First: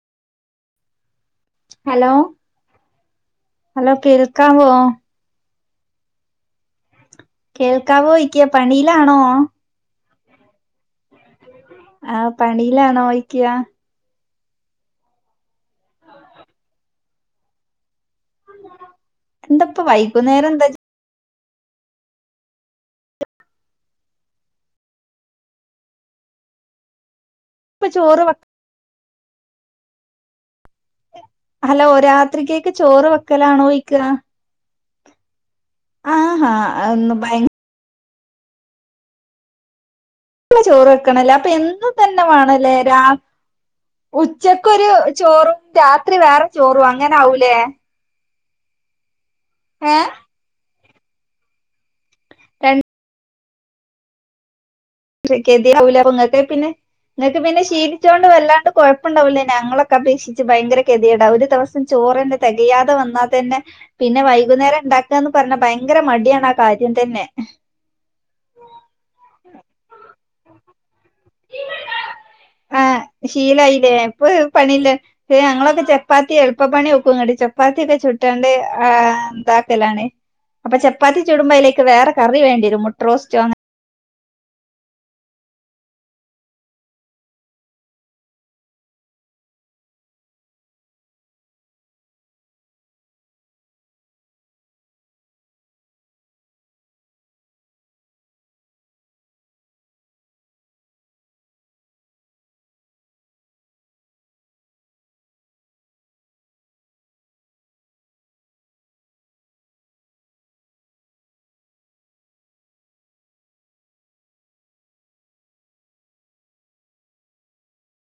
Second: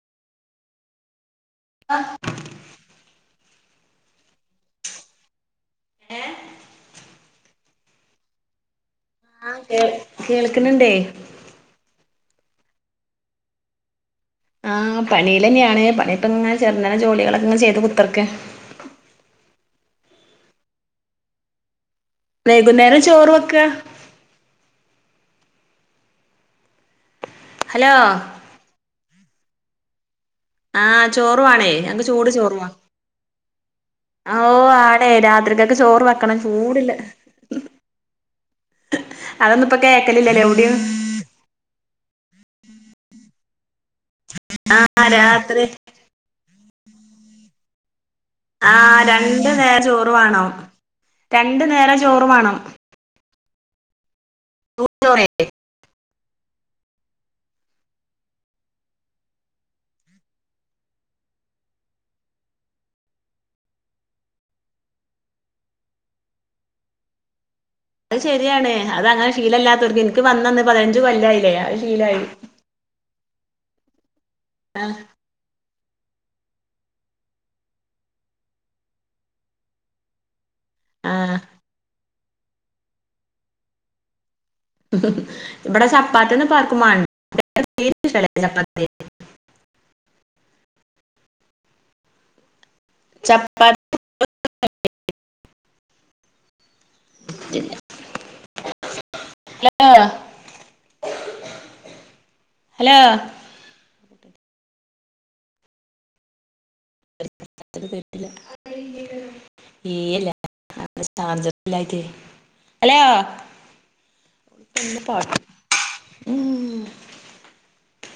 hello hello കേൾക്കാവോ ഏ കേൾക്കാവോയ്ക്ക പണീലാണോ കേ കേൾക്ക്ണ് ണ്ടേ ആഹ് പണീലാണോയ്ക്ക്യ ആഹ് പണീലന്നെണ് പണി ഇപ്പങ്ങനെ ചെറുന്നനെ ജോലികളൊക്കെ ചെയ്ത് കുത്തർക്ക എന്തപ്പം വൈക്കുന്നേരന്താ വൈകുന്നേരം ചോറ് വെക്ക ഇപ്പം ഹലോ ചോറ് വെ ആഹ് ചോറുവാണേ ഹലോ ഞങ്ങക്ക് ചൂട് ചോറുവാ രാത്രിക്കേക്ക് ചോറ് വെക്കലാണോ ഇക്ക്യ ഓ ആടെ രാത്രികക്ക് ചോറ് വെക്കണം ആഹാ ചൂട്ല്ലെ ഒന്ന് ഭയങ്കര അതൊന്നും ഇപ്പൊ കേക്കലില്ലലേ ഔഡ്ഡിം ക്കണല്ലേ അപ്പം എന്നും ഇതന്നെ വാണല്ലേ രാ ഉച്ചക്കൊരു ആഹ് ചോറും രാത്രി രാത്രി വേറെ ചോറും അങ്ങനെ ആവുല്ലേ ആ രണ്ടു നേരം ഏ ചോറ് വാണം രണ്ടു നേരം ചോറ് മാണം രൺ ചോറേ ക്കെത്യോടാവൂലെ ഇങ്ങക്ക് പിന്നെ ഇങ്ങക്ക് പിന്നെ ശീലിച്ചോണ്ട് വല്ലാണ്ട് കൊഴപ്പണ്ടാവുല ഞങ്ങളൊക്കെ അപേക്ഷിച്ച് ഭയങ്കര കെത്യോടാ ഒരു ദിവസ് ചോറന്നെ തെകയാതെ വന്നാൽ തന്നെ പിന്നെ വൈകുന്നേരം ഇണ്ടാക്കാന്ന് പറഞ്ഞ ഭയങ്കര മടിയാണ് ആ കാര്യം തന്നെ അത് ശരിയാണ് അത് അങ്ങനെ ശീലല്ലാത്തോർക്ക് ഇൻക്ക് വന്നന്ന് പതിനഞ്ച് കൊല്ലായില്ലേ അത് ശീലായി ആഹ് ശീലായില്ലേ ഇപ്പൊ പണില്ല ആഹ് പക്ഷേ ഞങ്ങളൊക്കെ ചപ്പാത്തി എളുപ്പപ്പണി നോക്കും ങ്ങട്ട് ചപ്പാത്തി ഒക്കെ ചുട്ടാണ്ട് ആ താക്കലാണ് അപ്പൊ ചപ്പാത്തി ആഹ് ചൂടുമ്പോ അയ്ലേക്ക് വേറെ കറി വേണ്ട്യരും മുട്ടറോസ്റ്റോ അങ്ങനെ ഇവിടെ ചാപ്പാത്തിന്നും പ്പ ആർക്കും വാണ്ട [unintelligible] [inaudible] ചപ്പാ ത്തില്ല ഹലോ ഹലോ [unintelligible] കേട്ടില്ല തിരെല്ല ചാർജറില്ലായിട്ടെ ഹലോ നല്ല പാട്ട് ഉം